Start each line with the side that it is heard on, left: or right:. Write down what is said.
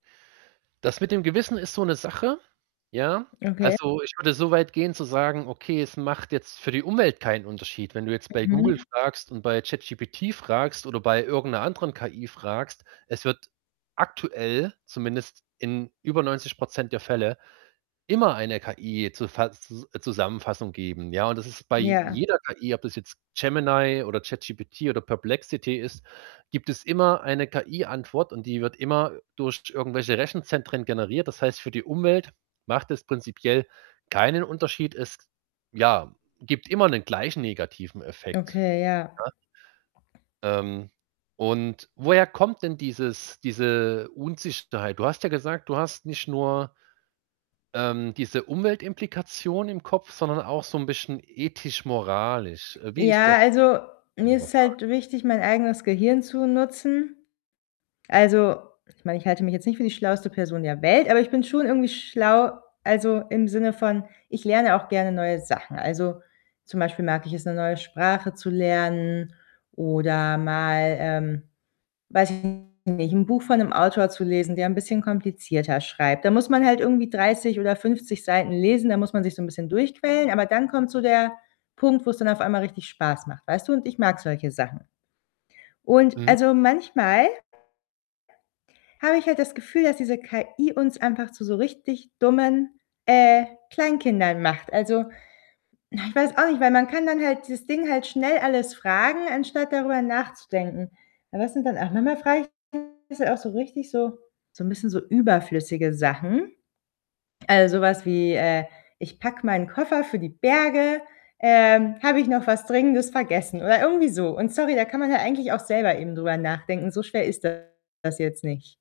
right: Das mit dem Gewissen ist so 'ne Sache, ja.
left: Okay.
right: Also, ich würde so weit gehen zu sagen: „Okay, es macht jetzt für die Umwelt keinen Unterschied.“ Wenn du jetzt bei Google
left: Mhm.
right: fragst und bei ChatGPT fragst oder bei irgend 'ner anderen KI fragst, es wird aktuell zumindest in über 90 % der Fälle immer eine KI-Zufa Zus äh, Zusammenfassung geben, ja. Und das ist bei
left: Ja.
right: jeder KI, ob das jetzt Gemini oder ChatGPT oder Perplexity ist gibt es immer eine KI-Antwort, und die wird immer durch irgendwelche Rechenzentren generiert. Das heißt, für die Umwelt macht das prinzipiell keinen Unterschied. Es ja, gibt immer 'nen gleichen negativen Effekt,
left: Okay, ja.
right: ja? Ähm, und woher kommt denn dieses diese Unsicherheit? Du hast ja gesagt, du hast nicht nur ähm, diese Umweltimplikation im Kopf, sondern auch so 'n bisschen ethisch-moralisch. Äh, wie ist
left: Ja,
right: das,
left: also,
right: wenn
left: mir
right: ich mal
left: ist
right: fragen
left: halt
right: darf?
left: wichtig, mein eigenes Gehirn zu nutzen. Also, ich meine, ich halte mich jetzt nicht für die schlauste Person der Welt, aber ich bin schon irgendwie schlau, also, im Sinne von ich lerne auch gerne neue Sachen. Also, zum Beispiel mag ich es, 'ne neue Sprache zu lernen oder mal, ähm, weiß ich nicht, 'n Buch von 'nem Autor zu lesen, der ein bisschen komplizierter schreibt. Da muss man halt irgendwie 30 oder 50 Seiten lesen, da muss man sich so 'n bisschen durchquälen. Aber dann kommt so der Punkt, wo's dann auf einmal richtig Spaß macht. Weißt du? Und ich mag solche Sachen. Und,
right: Mhm.
left: also, manchmal habe ich halt das Gefühl, dass diese KI uns einfach zu so richtig dummen, äh, Kleinkindern macht. Also, na, ich weiß auch nicht, weil man kann dann halt dieses Ding halt schnell alles fragen, anstatt darüber nachzudenken. Aber das sind dann auch manchmal frage ich [unintelligible] auch so richtig so so 'n bisschen so überflüssige Sachen. Also, so was wie, äh: „Ich packe meinen Koffer für die Berge. Ähm, habe ich noch was Dringendes vergessen?“ Oder irgendwie so. Und sorry, da kann man ja eigentlich auch selber eben drüber nachdenken. So schwer ist das jetzt nicht.